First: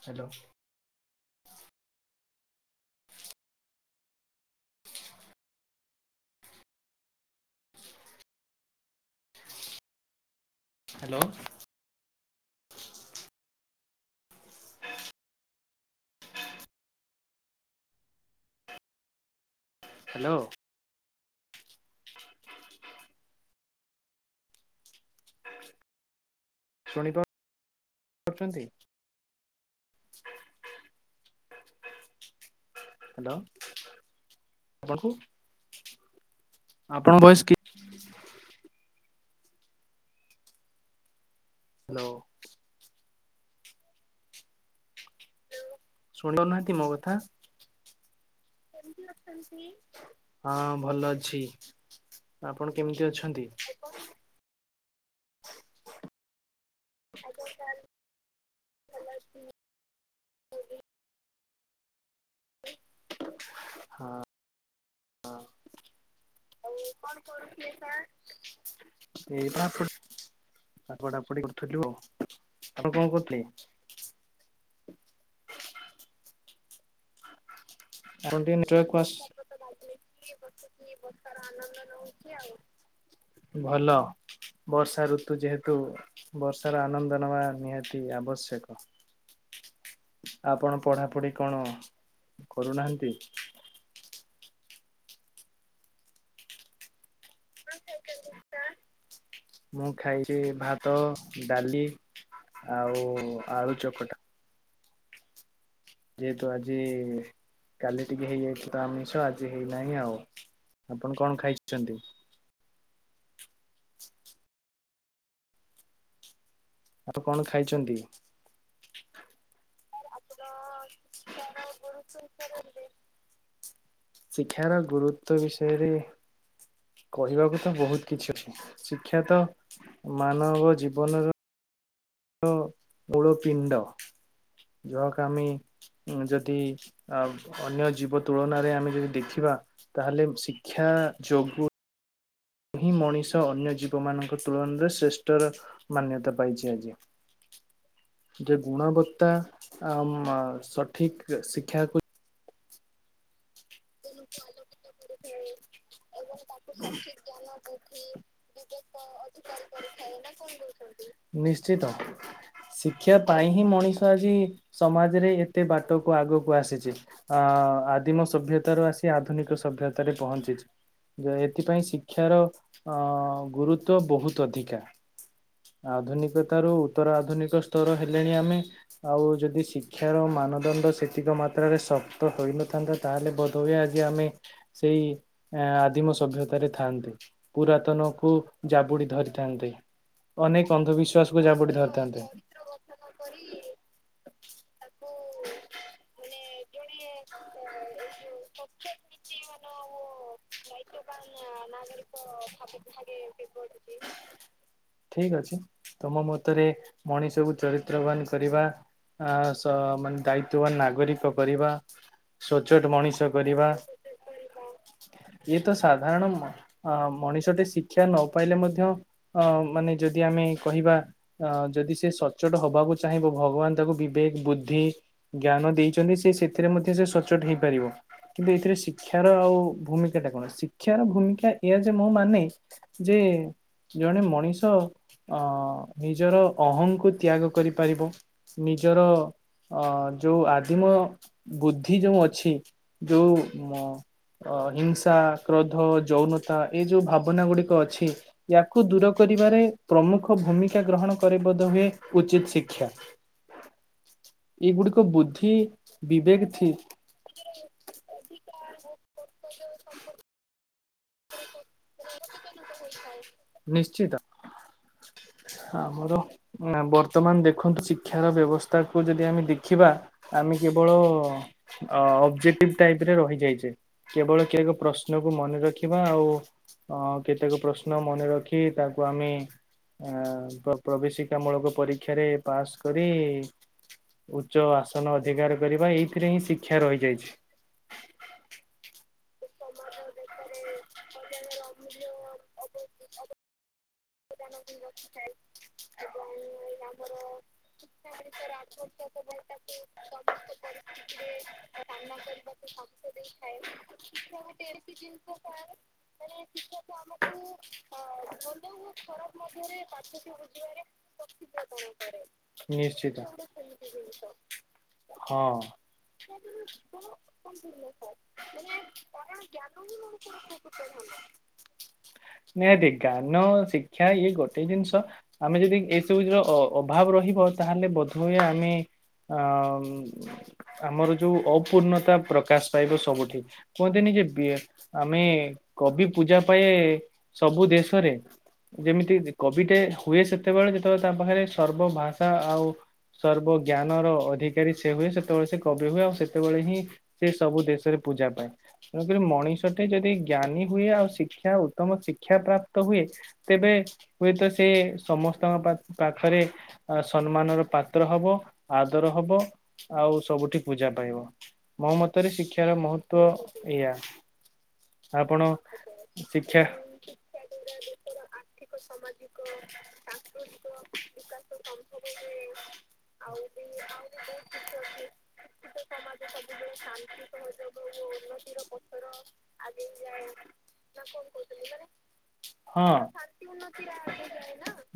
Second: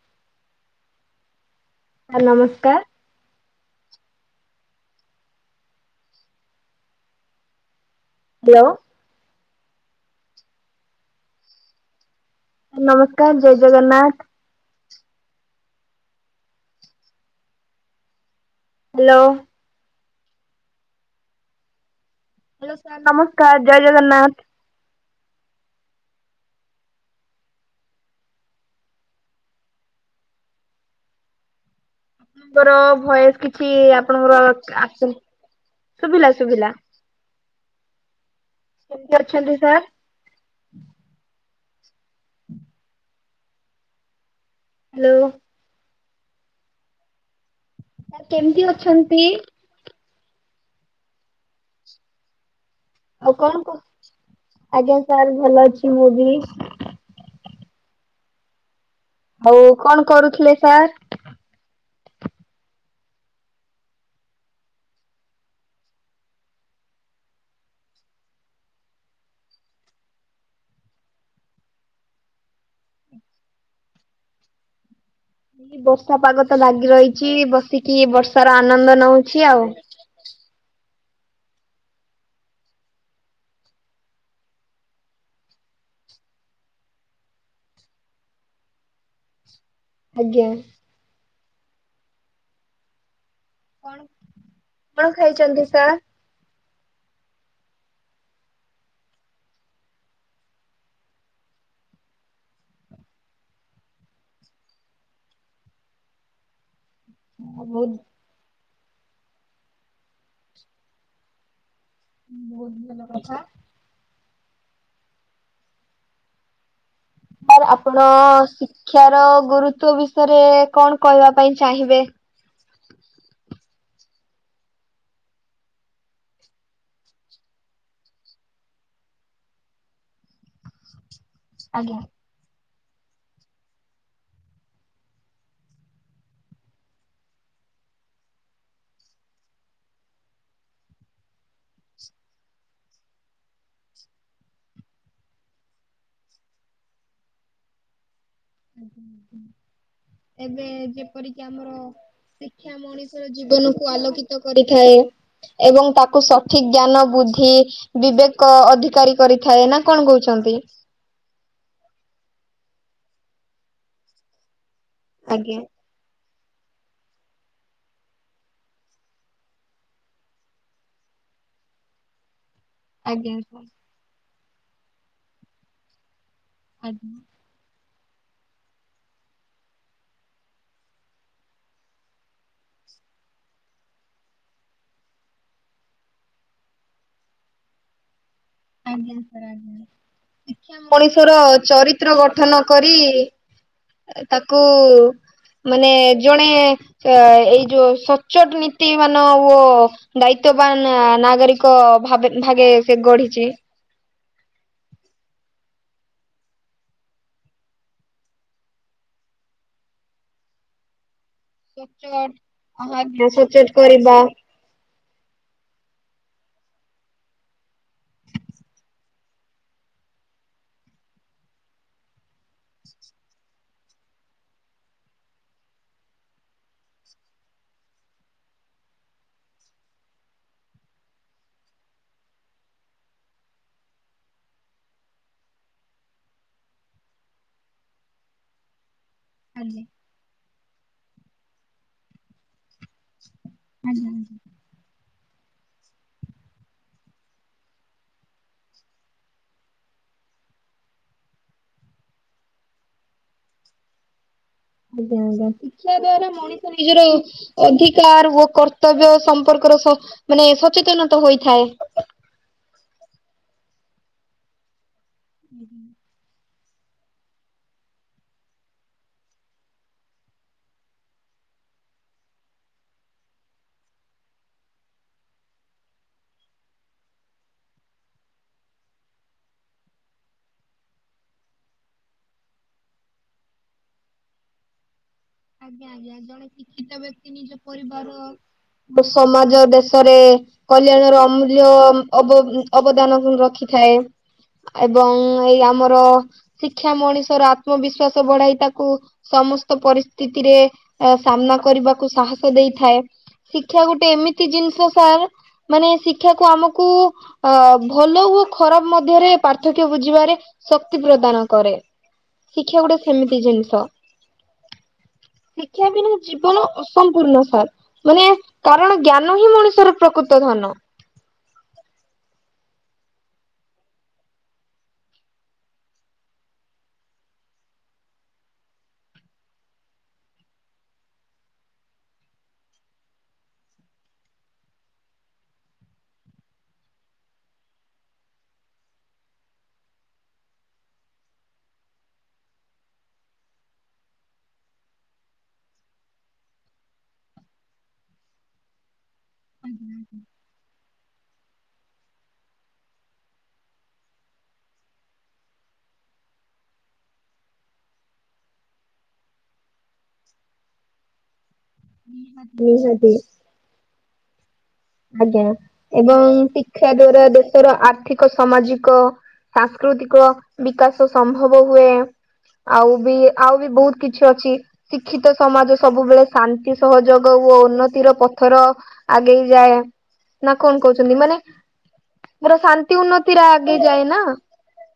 Hello. Sir ନମସ୍କାର। ବୋ hello. ନମସ୍କାର ଜୟ ଜଗନ୍ନାଥ। ହ୍ୟାଲୋ। ହ୍ୟାଲୋ। ହ ହ୍ୟାଲୋ ସାର୍ ନମସ୍କାର। ଜୟ ଜଗନ୍ନାଥ। ଶୁଣିପାରୁଛନ୍ତି। ହ [unintelligible] ଆପଣଙ୍କର ଭଏସ୍ କିଛି ଆପଣଙ୍କର ଆସୁନି। ଶୁଭିଲା ଶୁଭିଲା। ଆପଣ ଭଏସ୍ କି ହୁଁ। କେମତି ଅଛନ୍ତି ସାର୍? ହ୍ୟାଲୋ। ହ୍ୟାଲୋ। ଶଣ୍ଡ ନାହାନ୍ତି ମୋ କଥା। ସାର୍ କେମିତି ଅଛନ୍ତି? ହଁ ଭଲ ଅଛି। ଆପଣ କେମିତି ଆଉ ଅଛନ୍ତି? କଣ କ ଆଜ୍ଞା ସାର୍ ଭଲ ଅଛି ମୁଁ ବି। ଆଜ୍ଞା ସାର୍। ହଉ କଣ କରୁଥିଲେ ସାର୍? ହଁ, ହଁ। ଏଇ ପଢାପୁଡ ଆ, ପଡା ପଡି କରୁଥିଲୁ ଆଉ, ଆପ କଣ କରୁଥିଲେ? [unintelligible] ବର୍ଷା ପାଗ ତ ଭାଗି ରହିଛି ଏ ବସିକି ଆପଣ ବର୍ଷା ଟିକେ ର ନେଟୱାର୍କ କୁ ଆନନ୍ଦ ଆସ ନଉଛି ଆଉ। ଭଲ। ବର୍ଷା ଋତୁ ଯେହେତୁ ବର୍ଷାର ଆନନ୍ଦ ନେବା ନିହାତି ଆବଶ୍ୟକ। ଆଜ୍ଞା। ଆପଣ ପଢାପଢି କଣ କରୁନାହାନ୍ତି? କଣ କଣ ଖାଇଛନ୍ତି ସାର୍? ମୁଁ ଖାଇଛି ଭାତ, ଡାଲି ଆଉ ଆଳୁ ଚକଟା। ଯେହେତୁ ଆଜି ବହୁତ କାଲି ଟିକେ ହେଇଯାଇଥିଲା ତ ଆମିଷ ଆଜି ହେଇନାହିଁ ଆଉ, ଆପଣ କଣ ଖାଇଛନ୍ତି? ବହୁତ ଭଲ କଥା। ଆପଣ କଣ ସାର୍ ଖାଇଛନ୍ତି? ଆପଣ ଶିକ୍ଷାର ଗୁରୁତ୍ଵ ବିଷୟରେ କଣ କହିବା ପାଇଁ ଚାହିଁବେ? ଶିକ୍ଷାର ଗୁରୁତ୍ୱ ବିଷୟରେ କହିବାକୁ ତ ବହୁତ କିଛି ଅଛି। ଶିକ୍ଷା ତ ମାନବ ଜୀବନର ଆଜ୍ଞା। ର ମୂଳ ପିଣ୍ଡ, ଯହାକ ଆମେ ଉଁ ଯଦି ଅ ଅନ୍ୟ ଜୀବ ତୁଳନାରେ ଆମେ ଯଦି ଦେଖିବା ତାହେଲେ ଶିକ୍ଷା ଯୋଗୁ ଏହି ମଣିଷ ଅନ୍ୟ ଜୀବମାନଙ୍କ ତୁଳନାରେ ଶ୍ରେଷ୍ଠର ମାନ୍ୟତା ପାଇଛି ଆଜି। ଯେ ଗୁଣବତ୍ତା ଆ ମ ଏବେ ସଠିକ ଶିକ୍ଷାକୁ ଖିଆ ମଣିଷ ଷ ର ଜୀବନକୁ ଆଲୋକିତ କରିଥାଏ ଏବଂ ତାକୁ ସଠିକ ଜ୍ଞାନ ବୁଦ୍ଧି ବିବେକ ଅଧିକାରୀ କରିଥାଏ। ନା କଣ କହୁଛନ୍ତି? ନିଶ୍ଚିତ, ଶିକ୍ଷା ପାଇଁ ହିଁ ମଣିଷ ଆଜି ସମାଜରେ ଆଜ୍ଞା ଏତେ ବାଟ ଟ କୁ ଆଗକୁ ଆସିଛି ଅ ଆଦିମ ସଭ୍ୟ ତା ରୁ ଆସି ଆଧୁନିକ ସଭ୍ୟତାରେ ପହଞ୍ଚିଛି। ଅ ଏଥିପାଇଁ ଶିକ୍ଷାର ଅ ଗୁରୁତ୍ବ ବହୁତ ଅଧିକା। ଆଧୁନିକ ତା ରୁ ଉତ୍ତର ଆଧୁନିକ ସ୍ତର ହେଲେଣି ଆମେ ଆଉ ଯଦି ଶିକ୍ଷାର ମାନଦଣ୍ଡ ସେତିକ ମାତ୍ରାରେ ଶକ୍ତ ହୋଇନଥାନ୍ତା ତାହେଲେ ବ ତ ଏ ଆଜି ଆମେ ସେଇ ଏଁ ଆଦିମ ସଭ୍ୟତାରେ ଥାଆନ୍ତେ। ପୁରାତନକୁ ଜାବୁଡି ଧରିଥାନ୍ତେ। ଅନେକ ଅନ୍ଧବିଶ୍ୱାସ କୁ ଜାବୁଡି ଧରିଥାନ୍ତେ। ନ କରି ଅ ତାକୁ ମାନେ ଜଣେ ଅ ଏଇ ଯୋଉ ସ ଚୋଟ ନୀତି ମାନ ୱ ଦାୟିତ୍ୱବାନ ନାଗରିକ ଭାବେ ଭାଗେ ସେ ଗଢିଛି। କି ଠିକ ଅଛି, ତମ ମତରେ ମଣିଷ କୁ ଚରିତ୍ରବାନ କରିବା ଆ ସ ମାନେ ଦାୟିତ୍ବବାନ ନାଗରିକ କରିବା ସଚ୍ଚୋଟ ସଚୋଟ ଆଜ୍ଞା ମଣିଷ ସଚେତ କରିବା। କିଏ ତ ସାଧାରଣ ମ ଅଁ ମଣିଷଟେ ଶିକ୍ଷା ନ ପାଇଲେ ମଧ୍ୟ ଅ ମାନେ ଯଦି ଆମେ କହିବା ଅ ଯଦି ସେ ସଚ୍ଚୋଟ ହବାକୁ ଚାହିଁବ ଭଗବାନ ତାକୁ ବିବେକ, ବୁଦ୍ଧି ଜ୍ଞାନ ଦେଇଛନ୍ତି ସେ ସେଥିରେ ମଧ୍ୟ ସେ ସଚ୍ଚୋଟ ହେଇପାରିବ। କିନ୍ତୁ ଏଥିରେ ଶିକ୍ଷାର ଆଉ ଭୂମିକା ଟା କଣ? ଶିକ୍ଷାର ଭୂମିକା ଏଇଆ ଯେ ମୋ ମାନେ ଯେ ଜଣେ ମଣିଷ ଅ ନିଜର ଅହଂ କୁ ତ୍ୟାଗ କରିପାରିବ। ନିଜର ଅ ଯୋଉ ଆଦିମ ବୁଦ୍ଧି ଯୋଉ ଅଛି। ଯୋଉ ମ ଅ ହିଂସା, କ୍ରୋଧ, ଯୌନତା ଏ ଯେଉଁ ଭାବନା ଗୁଡ଼ିକ ଅଛି ୟାକୁ ଦୂର କରିବାରେ ପ୍ରମୁଖ ଭୂମିକା ଗ୍ରହଣ କରେ ବୋଧ ହୁଏ ଉଚିତ ଶିକ୍ଷା। ଏଇଗୁଡିକ ଆଜ୍ଞା ଆଜ୍ଞା। ବୁଦ୍ଧି ଶିକ୍ଷା ଦ୍ଵାରା ବିବେକ ଥି ମଣିଷ ନିଜର ଅଧିକାର୍ ଓ କର୍ତ୍ତବ୍ୟ ସମ୍ପର୍କର ସ ମାନେ ସଚେତନତ ହୋଇଥାଏ। ନିଶ୍ଚିତ, ଆମର ନା ବର୍ତ୍ତମାନ୍ ଦେଖନ୍ତୁ ଶିକ୍ଷାର ବ୍ୟବସ୍ଥାକୁ ଯଦି ଆମେ ଦେଖିବା ଆମେ କେବଳ ଅ ଅବଜେକ୍ଟଟିଭ ଟାଇପ ରେ ରହିଯାଇଛେ। କେବଳ କେ ଏକ ପ୍ରଶ୍ନକୁ ମନେ ରଖିବା ଆଉ ଅ କେତେକ ପ୍ରଶ୍ନ ମନେ ରଖି ତାକୁ ଆମେ ଆଁ ପ୍ର ପ୍ରବେଶିକା ମୂଳକ ପରୀକ୍ଷାରେ ପାସ୍ କରି ଉଚ୍ଚ ଆସନ ଅଧିକାର କରିବା ଏଇଥିରେ ହିଁ ଶିକ୍ଷା ରହିଯାଇଛି। [unintelligible] ଓ ସମାଜ ଦେଶରେ କଲ୍ୟାଣର ଅମୂଲ୍ୟ ଅବ ଅବଦାନ କୁ ରଖିଥାଏ। ଏବଂ ଏଇ ଆମର ଶିକ୍ଷା ମଣିଷର ଆତ୍ମବିଶ୍ଵାସ ବଢାଇ ତାକୁ ସମସ୍ତ ପରିସ୍ଥି ତିରେ ଏ ସାମ୍ନା କରିବାକୁ ସାହସ ଦେଇଥାଏ ଶିକ୍ଷା ଗୋଟେ ଏମିତି ଜିନିଷ ସାର୍ ମାନେ ଶିକ୍ଷାକୁ ଆମକୁ ଅ ଭଲ ହୁଅ ଓ ଖରାପ ମ ଧ୍ୟରେ ପାର୍ଥକ୍ୟ ବୁଝିବାରେ ଶକ୍ତି ପ୍ରଦାନ କରେ। ଶିକ୍ଷା ଗୋଟେ ନିଶ୍ଚିତ। ସେମିତି ଜିନିଷ ହଁ ଶିକ୍ଷା ବିନା ଜୀବନ ଅସମ୍ପୂର୍ଣ୍ଣ ସାର୍। ମାନେ କାରଣ ଜ୍ଞାନ ହିଁ ମଣିଷର ପ୍ରକୃତ ଧନ। ନିହାତି ଜ୍ଞାନ ଓ ଶିକ୍ଷା ଇଏ ଗୋଟେ ଜିନିଷ ଆମେ ଯଦି ଏସବୁର ଅଭାବ ରହିବ ତାହେଲେ ବୋଧହୁଏ ଆମେ ଆ ଆମର୍ ଯୋଉ ଅପୂର୍ଣତା ପ୍ରକାଶ ପାଇବ ସବୁଠି କୁହନ୍ତିନି କି ବେ ଆମେ କବି ପୂଜା ପାଏ ସବୁ ଦେଶରେ ଯେମିତି କବିଟେ ହୁଏ ସେତେବେଳେ ଯେତେବେଳେ ତା ପାଖରେ ସର୍ବ ଭାଷା ଆଉ ସର୍ବଜ୍ଞାନର ଅଧିକାରୀ ସେ ହୁଏ ସେତେବେଳେ ସେ କବି ହୁଏ ଆଉ ସେତେବେଳେ ହିଁ ସେ ସବୁ ଦେଶରେ ପୂଜା ପାଏ। ତେଣୁକରି ମଣିଷଟେ ଯଦି ଜ୍ଞାନୀ ହୁଏ ଆଉ ଶିକ୍ଷା ଉତ୍ତମ ଶିକ୍ଷା ପ୍ରାପ୍ତ ହୁଏ। ତେବେ ହୁଏତ ସେ ସମସ୍ତଙ୍କ ପା ପାଖରେ ସମ୍ମାନର ପାତ୍ର ହବ ଆଦର ହବ। ଆଉ ସବୁଠି ପୂଜା ପାଇବ। ମୋ ମତରେ ଶିକ୍ଷାର ନିହାତି। ମହତ୍ଵ ଏଇଆ। ଆପଣ ଆଜ୍ଞା ଏବଂ ଶିକ୍ଷା ଦ୍ଵାରା ଦେଶର ଆର୍ଥି କ ସାମାଜିକ ସାଂସ୍କୃତିକ ବିକାଶ ସମ୍ଭବ ହୁଏ। ଆଉ ବି ଆଉ ବି ବହୁତ୍ କିଛି ଅଛି ଶିକ୍ଷିତ ସମାଜ ସବୁବେଳେ ଶାନ୍ତି ସହଯୋଗ ଓ ଉନ୍ନତିର ପଥର ଆଗେଇ ଯାଏ। ନା କଣ କହୁଛନ୍ତି ମାନେ ମୋର ହଁ ଶାନ୍ତି ଉନ୍ନତିରେ ଆଗେଇ ଯାଏ ନା?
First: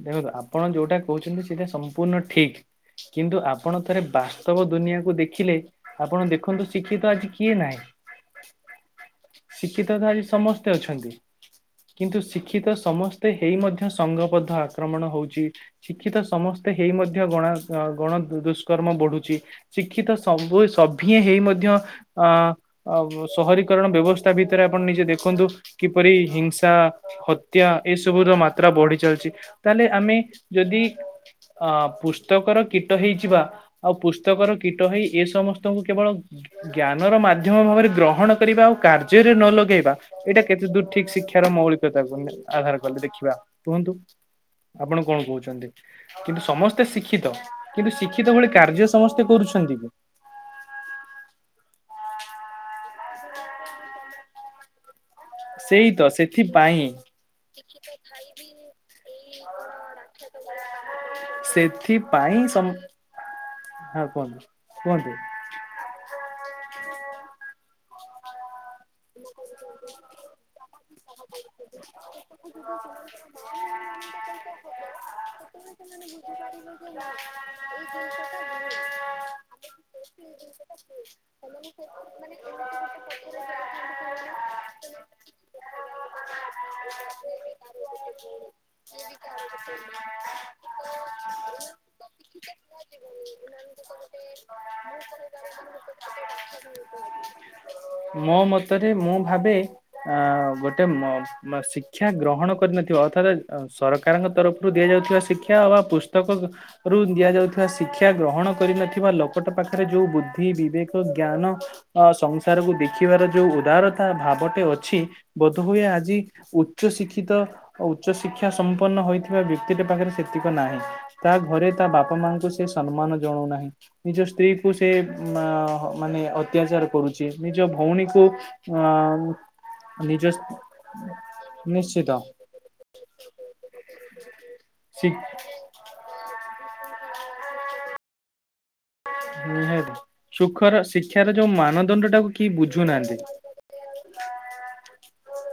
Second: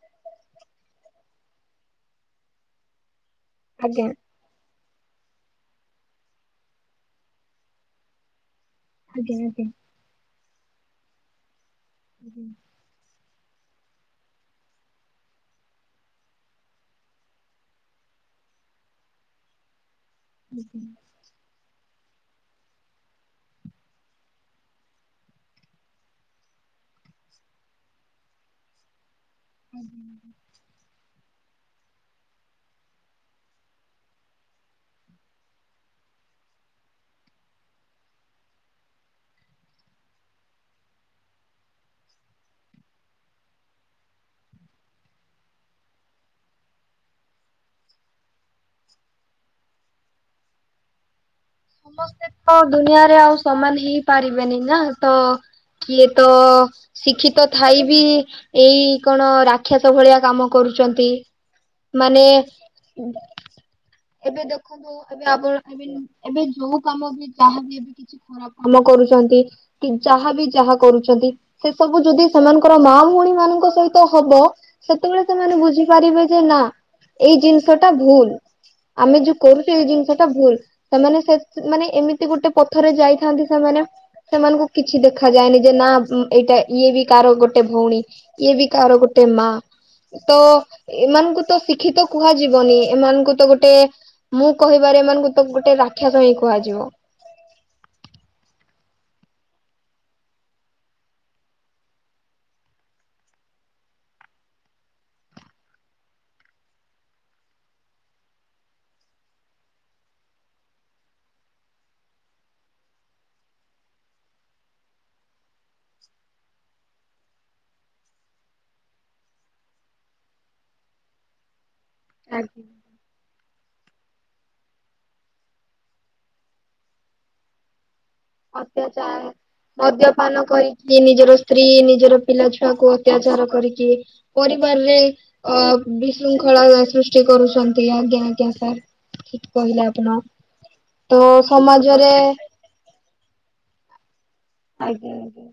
ଦେଖନ୍ତୁ ଆପଣ ଯୋଉଟା କହୁଛନ୍ତି ସେଟା ସମ୍ପୂର୍ଣ୍ଣ ଠିକ୍ କିନ୍ତୁ ଆପଣ ଥରେ ଆଜ୍ଞା। ବା ସ୍ତବ ଦୁନିଆ କୁ ଦେଖିଲେ ଆପଣ ଦେଖନ୍ତୁ ଶିକ୍ଷିତ ଆଜି କିଏ ନାହିଁ? ହୁଁ ହୁଁ। ତ ଶିକ୍ଷିତ ଧାରି ସମସ୍ତେ ଅଛନ୍ତି କିନ୍ତୁ ଶିକ୍ଷିତ ସମସ୍ତେ ତ ହେଇ ମଧ୍ୟ ସଂଘବଦ୍ଧ ଆକ୍ରମଣ ହଉଛି ଶିକ୍ଷିତ ସମସ୍ତେ ହେଇ ମଧ୍ୟ ଗଣା ଗଣ ଦୁଷ୍କର୍ମ ବଢୁଛି ଶିକ୍ଷିତ ସବୁ ସଭିଏ ହେଇ ମଧ୍ୟ ଆ ଅ ସହରୀକରଣ ବ୍ୟବସ୍ଥା ଭିତରେ ଆପଣ ନିଜେ ଦେଖନ୍ତୁ କିପରି ହିଂସା ହତ୍ୟା ଏସବୁ ର ମାତ୍ରା ବଢି ଚାଲିଛି ତାହେଲେ ଆମେ ଯଦି ଅ ପୁସ୍ତକର କୀଟ ହେଇଯିବା ଆଉ ପୁସ୍ତକର କୀଟ ହେଇ ଏ ସମସ୍ତଙ୍କୁ କେବଳ ଜ୍ଞାନର ମାଧ୍ୟମ ଭାବରେ ଗ୍ରହଣ କରିବା ଆଉ କାର୍ଯ୍ୟରେ ନ ଲଗେଇବା ଏଇଟା କେତେ ଦୂର ଠିକ ଶିକ୍ଷାର ମୌଳିକତାକୁ ଆଧାର କଲେ ଦେଖିବା କୁହନ୍ତୁ? ଆପଣ କଣ କହୁଛନ୍ତି? କିନ୍ତୁ ସମସ୍ତେ ଶିକ୍ଷିତ କିନ୍ତୁ ଶିକ୍ଷିତ ଭଳି କାର୍ଯ୍ୟ ସମସ୍ତେ କରୁଛନ୍ତି କି? ସମସ୍ତେ ତ ଦୁନିଆରେ ଆଉ ସମାନ ହେଇପାରିବେନି ନା ତ ସେଇ କିଏ ତ ସେଥିପାଇଁ ଶିକ୍ଷିତ ଥାଇ ବି ଏଇ କଣ ରାକ୍ଷା ସ ଭଳିଆ କାମ କରୁଛନ୍ତି ମାନେ ସେଥିପାଇଁ ସମ ହଁ କୁହନ୍ତୁ ଏବେ ଦେଖନ୍ତୁ କୁହନ୍ତୁ। ଏବେ ଆମର ଏବେ ଯୋଉ କାମ ବି ଯାହାବ ଏବେ କିଛି ଖରାପ କାମ କରୁଛନ୍ତି କି ଯାହା ବି ଯାହା କରୁଛନ୍ତି ସେ ସବୁ ଯଦି ସେମାନଙ୍କର ମା ଭଉଣୀ ମାନଙ୍କ ସହିତ ହବ ସେତେବେଳେ ସେମାନେ ବୁଝିପାରିବେ ଯେ ନା ଏଇ ଜିନିଷ ଟା ଭୁଲ ଆମେ ଯୋଉ କରୁଚେ ଏଇ ଜିନିଷ ଟା ଭୁଲ ସେମାନେ ସେ ମାନେ ଏମିତି ଗୋଟେ ପଥରେ ଯାଇଥାନ୍ତି ସେମାନେ ସେମାନଙ୍କୁ କିଛି ଦେଖାଯାଏନି ଯେ ନା ଏଇଟା ଇଏ ବି କାହାର ଗୋଟେ ଭଉଣୀ ଇଏ ବି କାର ଗୋଟେ ମା ତ ଏମାନଙ୍କୁ ତ ଶିକ୍ଷିତ କୁହାଯିବନି ଏମାନଙ୍କୁ ତ ଗୋଟେ ମୁଁ କହିବାରେ ଏମାନଙ୍କୁ ତ ଗୋଟେ ରାକ୍ଷସ ହିଁ କୁହାଯିବ। ମୋ ମତରେ ମୁଁ ଭାବେ ଆଁ ଗୋଟେ ଶିକ୍ଷା ଗ୍ରହଣ କରିନଥିବ ଅର୍ଥାତ ସରକାର ସରକାରଙ୍କ ତରଫରୁ ଦିଆଯାଉଥିବା ଶିକ୍ଷା ଅବା ପୁସ୍ତକ ରୁ ଦିଆଯାଉଥିବା ଶିକ୍ଷା ଗ୍ରହଣ କରିନଥିବା ଲୋକଟା ପାଖରେ ଯୋଉ ବୁଦ୍ଧି ବିବେକ ଜ୍ଞାନ ଅ ସଂସାରକୁ ଦେଖିବାର ଯୋଉ ଉଦାରତା ଭାବଟେ ଅଛି ବୋଧହୁଏ ଆଜି ଉଚ୍ଚ ଶିକ୍ଷିତ ଉଚ୍ଚଶିକ୍ଷା ସମ୍ପନ୍ନ ହୋଇଥିବା ବ୍ୟକ୍ତିଟ ପାଖରେ ସେତିକ ନାହିଁ। ତା ଘରେ ତା ବାପା ମାଙ୍କୁ ସେ ସମ୍ମାନ ଜଣଉ ନାହିଁ ନିଜ ସ୍ତ୍ରୀ କୁ ସେ ମାନେ ଅତ୍ୟାଚାର କରୁଚି ନିଜ ଭଉଣୀକୁ ଅତ୍ୟାଚାର ଅ ନିଜ ମଦ୍ୟପାନ କରିକି ନିଜର ସ୍ତ୍ରୀ ନିଶ୍ଚିତ ନିଜର ପିଲାଛୁଆକୁ ଅତ୍ୟାଚାର କରିକି ପରିବାରରେ ଶି ଅ ବିଶୃଙ୍ଖଳା ସୃଷ୍ଟି କରୁଛନ୍ତି ଆଜ୍ଞା ଆଜ୍ଞା ସାର୍। ଠିକ କହିଲେ [unintelligible] ଆପଣ ସୁଖର ତ ଶିକ୍ଷାର ଯୋଉ ସମାଜରେ ମାନଦଣ୍ଡଟାକୁ କିଏ ବୁଝୁ ନାହାନ୍ତି। ଆଜ୍ଞା ଆଜ୍ଞା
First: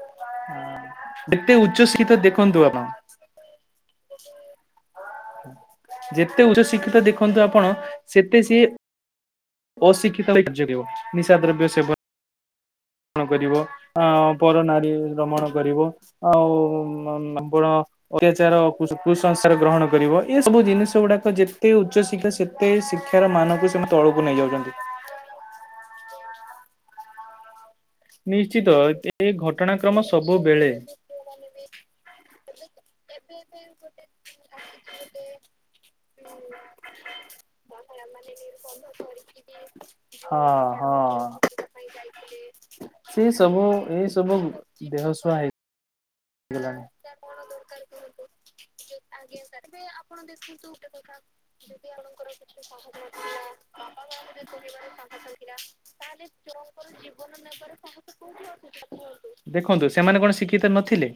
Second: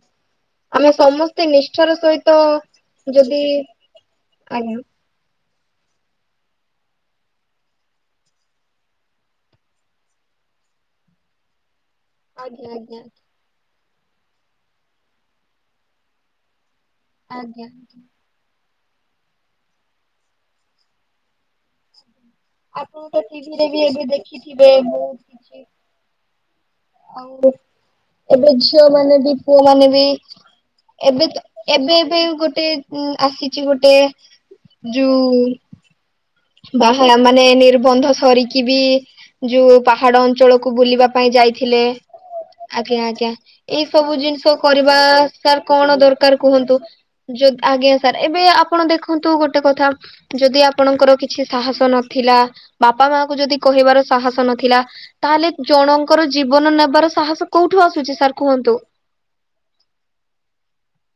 ଆମେ ସମସ୍ତେ ଯେତେ ଉଚ୍ଚ ନିଷ୍ଠାର ଶିକ୍ଷିତ ସହିତ ଦେଖନ୍ତୁ ଆପଣ ଯଦି ଇ ଆଜ୍ଞା। ଯେତେ ଉଚ୍ଚ ଶିକ୍ଷିତ ଦେଖନ୍ତୁ ଆପଣ ସେତେ ସିଏ ଅଶିକ୍ଷିତ [unintelligible] ନିଶା ଦ୍ରବ୍ୟ ସେବ ଆଜ୍ଞା ଆଜ୍ଞା। କରିବ ପର ନାରୀ ରମଣ କରିବ ଆଉ ଆଜ୍ଞା ଆ ଅତ୍ୟାଚାର କୁସଂସ୍କାର ଗ୍ରହଣ କରିବ ଏସବୁ ଜିନିଷ ଗୁଡ଼ାକ ଯେତେ ଉଚ୍ଚଶିକ୍ଷା ସେ ଆପଣ ତ ଟିଭିରେ ବି ଏବେ ଦେଖିଥିବେ ଯାଉଛନ୍ତି ବହୁତ କିଛି ଆଉ ଏବେ ନିଶ୍ଚିତ ଝିଅ ମାନେ ଏ ବି ପୁଅ ମାନେ ଘଟଣାକ୍ରମ ବି ସବୁବେଳେ ଏବେ ଏବେ ଏବେ ଗୋଟେ ଆସିଚି ଗୋଟେ ଯୋଉ ବାହା ମାନେ ନିର୍ବନ୍ଧ ସରିକି ବି ଯୋଉ ପାହାଡ ହଁ ଅଞ୍ଚଳକୁ ବୁଲିବା ହଁ ପାଇଁ ଯାଇଥିଲେ ଆଜ୍ଞା ଆଜ୍ଞା ଏଇ ସବୁ ଜିନିଷ କରିବା ଦେହସୁଆ ସାର୍ କଣ ଦରକାର କୁହନ୍ତୁ ହେଇଗଲାଣି ଆଜ୍ଞା ସାର୍ ଏବେ ଆପଣ ଦେଖନ୍ତୁ ଗୋଟେ କଥା ଯଦି ଆପଣଙ୍କର କି କିଛି ସାହସ ନଥିଲା ବାପା ମା କୁ ଯଦି କହିବାର ସାହସ ନଥିଲା ତାହେଲେ ଜଣଙ୍କର ଜୀବନ ନେବାର ସାହସ କୋଉଠୁ ଆସୁଛି ସାର୍ କୁହନ୍ତୁ ଦେଖନ୍ତୁ ସେମାନେ କଣ ଶିକ୍ଷିତ ନଥିଲେ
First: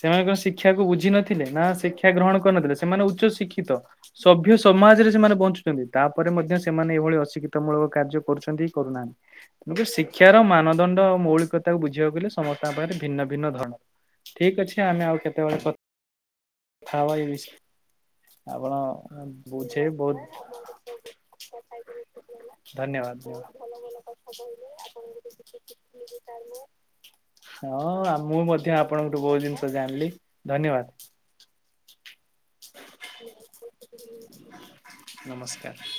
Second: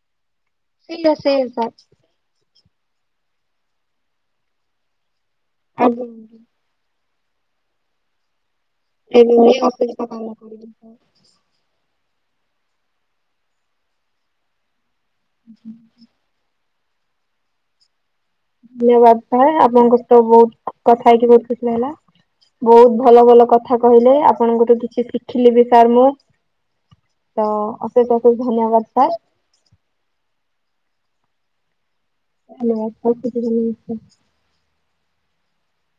ସେମାନେ କଣ ଶିକ୍ଷାକୁ ସେଇଆ ବୁଝିିନଥିଲେ ସେଇଆ ନା ସାର୍। ସିଖ ଶିକ୍ଷା ଗ୍ରହଣ କରିନଥିଲେ। ସେମାନେ ଉଚ୍ଚ ଶିକ୍ଷିତ। ସଭ୍ୟ ସମାଜରେ ସେମାନେ ବଞ୍ଚୁଚନ୍ତି ଆଜ୍ଞା। ତାପରେ ମଧ୍ୟ ସେମାନେ ଏଇଭଳି ଅଶିକ୍ଷିତ ମୂଳକ କାର୍ଯ୍ୟ କରୁଚନ୍ତି କି ଏବେ କରୁନାହାନ୍ତି। ବି କିନ୍ତୁ ଅଫିସର କାମ ଶିକ୍ଷାର କରିବି। ମାନଦଣ୍ଡ ମୌଳିକ ତାକୁ ବୁଝିବାକୁ ଗଲେ ସମସ୍ତଙ୍କ ପାଖରେ ଭିନ୍ନ ଭିନ୍ନ ଧରଣ। ଠିକ ଅଛି ଆମେ ଆଉ କେତେବେଳେ କଥା ହବା ଏ ବିଷୟ ରେ। ଧନ୍ୟବାଦ ଆପ। ଆପଣଙ୍କ ସହିତ ବହୁତ କଥା ହେଇକି ବହୁତ ଖୁସି ଲାଗିଲା। ବହୁତ ଧନ୍ୟବାଦ ଭଲ ଭଲ କଥା କହିଲେ ଆପଣଙ୍କଠୁ କିଛି ଶିଖିଲି ବି ସାର୍ ମୁଁ। ତ ହଁ ଅସେସ୍ ମୁଁ ଅସେସ୍ ଧନ୍ୟ ମଧ୍ୟ ଆପଣଙ୍କଠୁ ବହୁତ ଜିନିଷ ଜାଣିଲି। ଧନ୍ୟବାଦ। [inaudible] ନମସ୍କାର।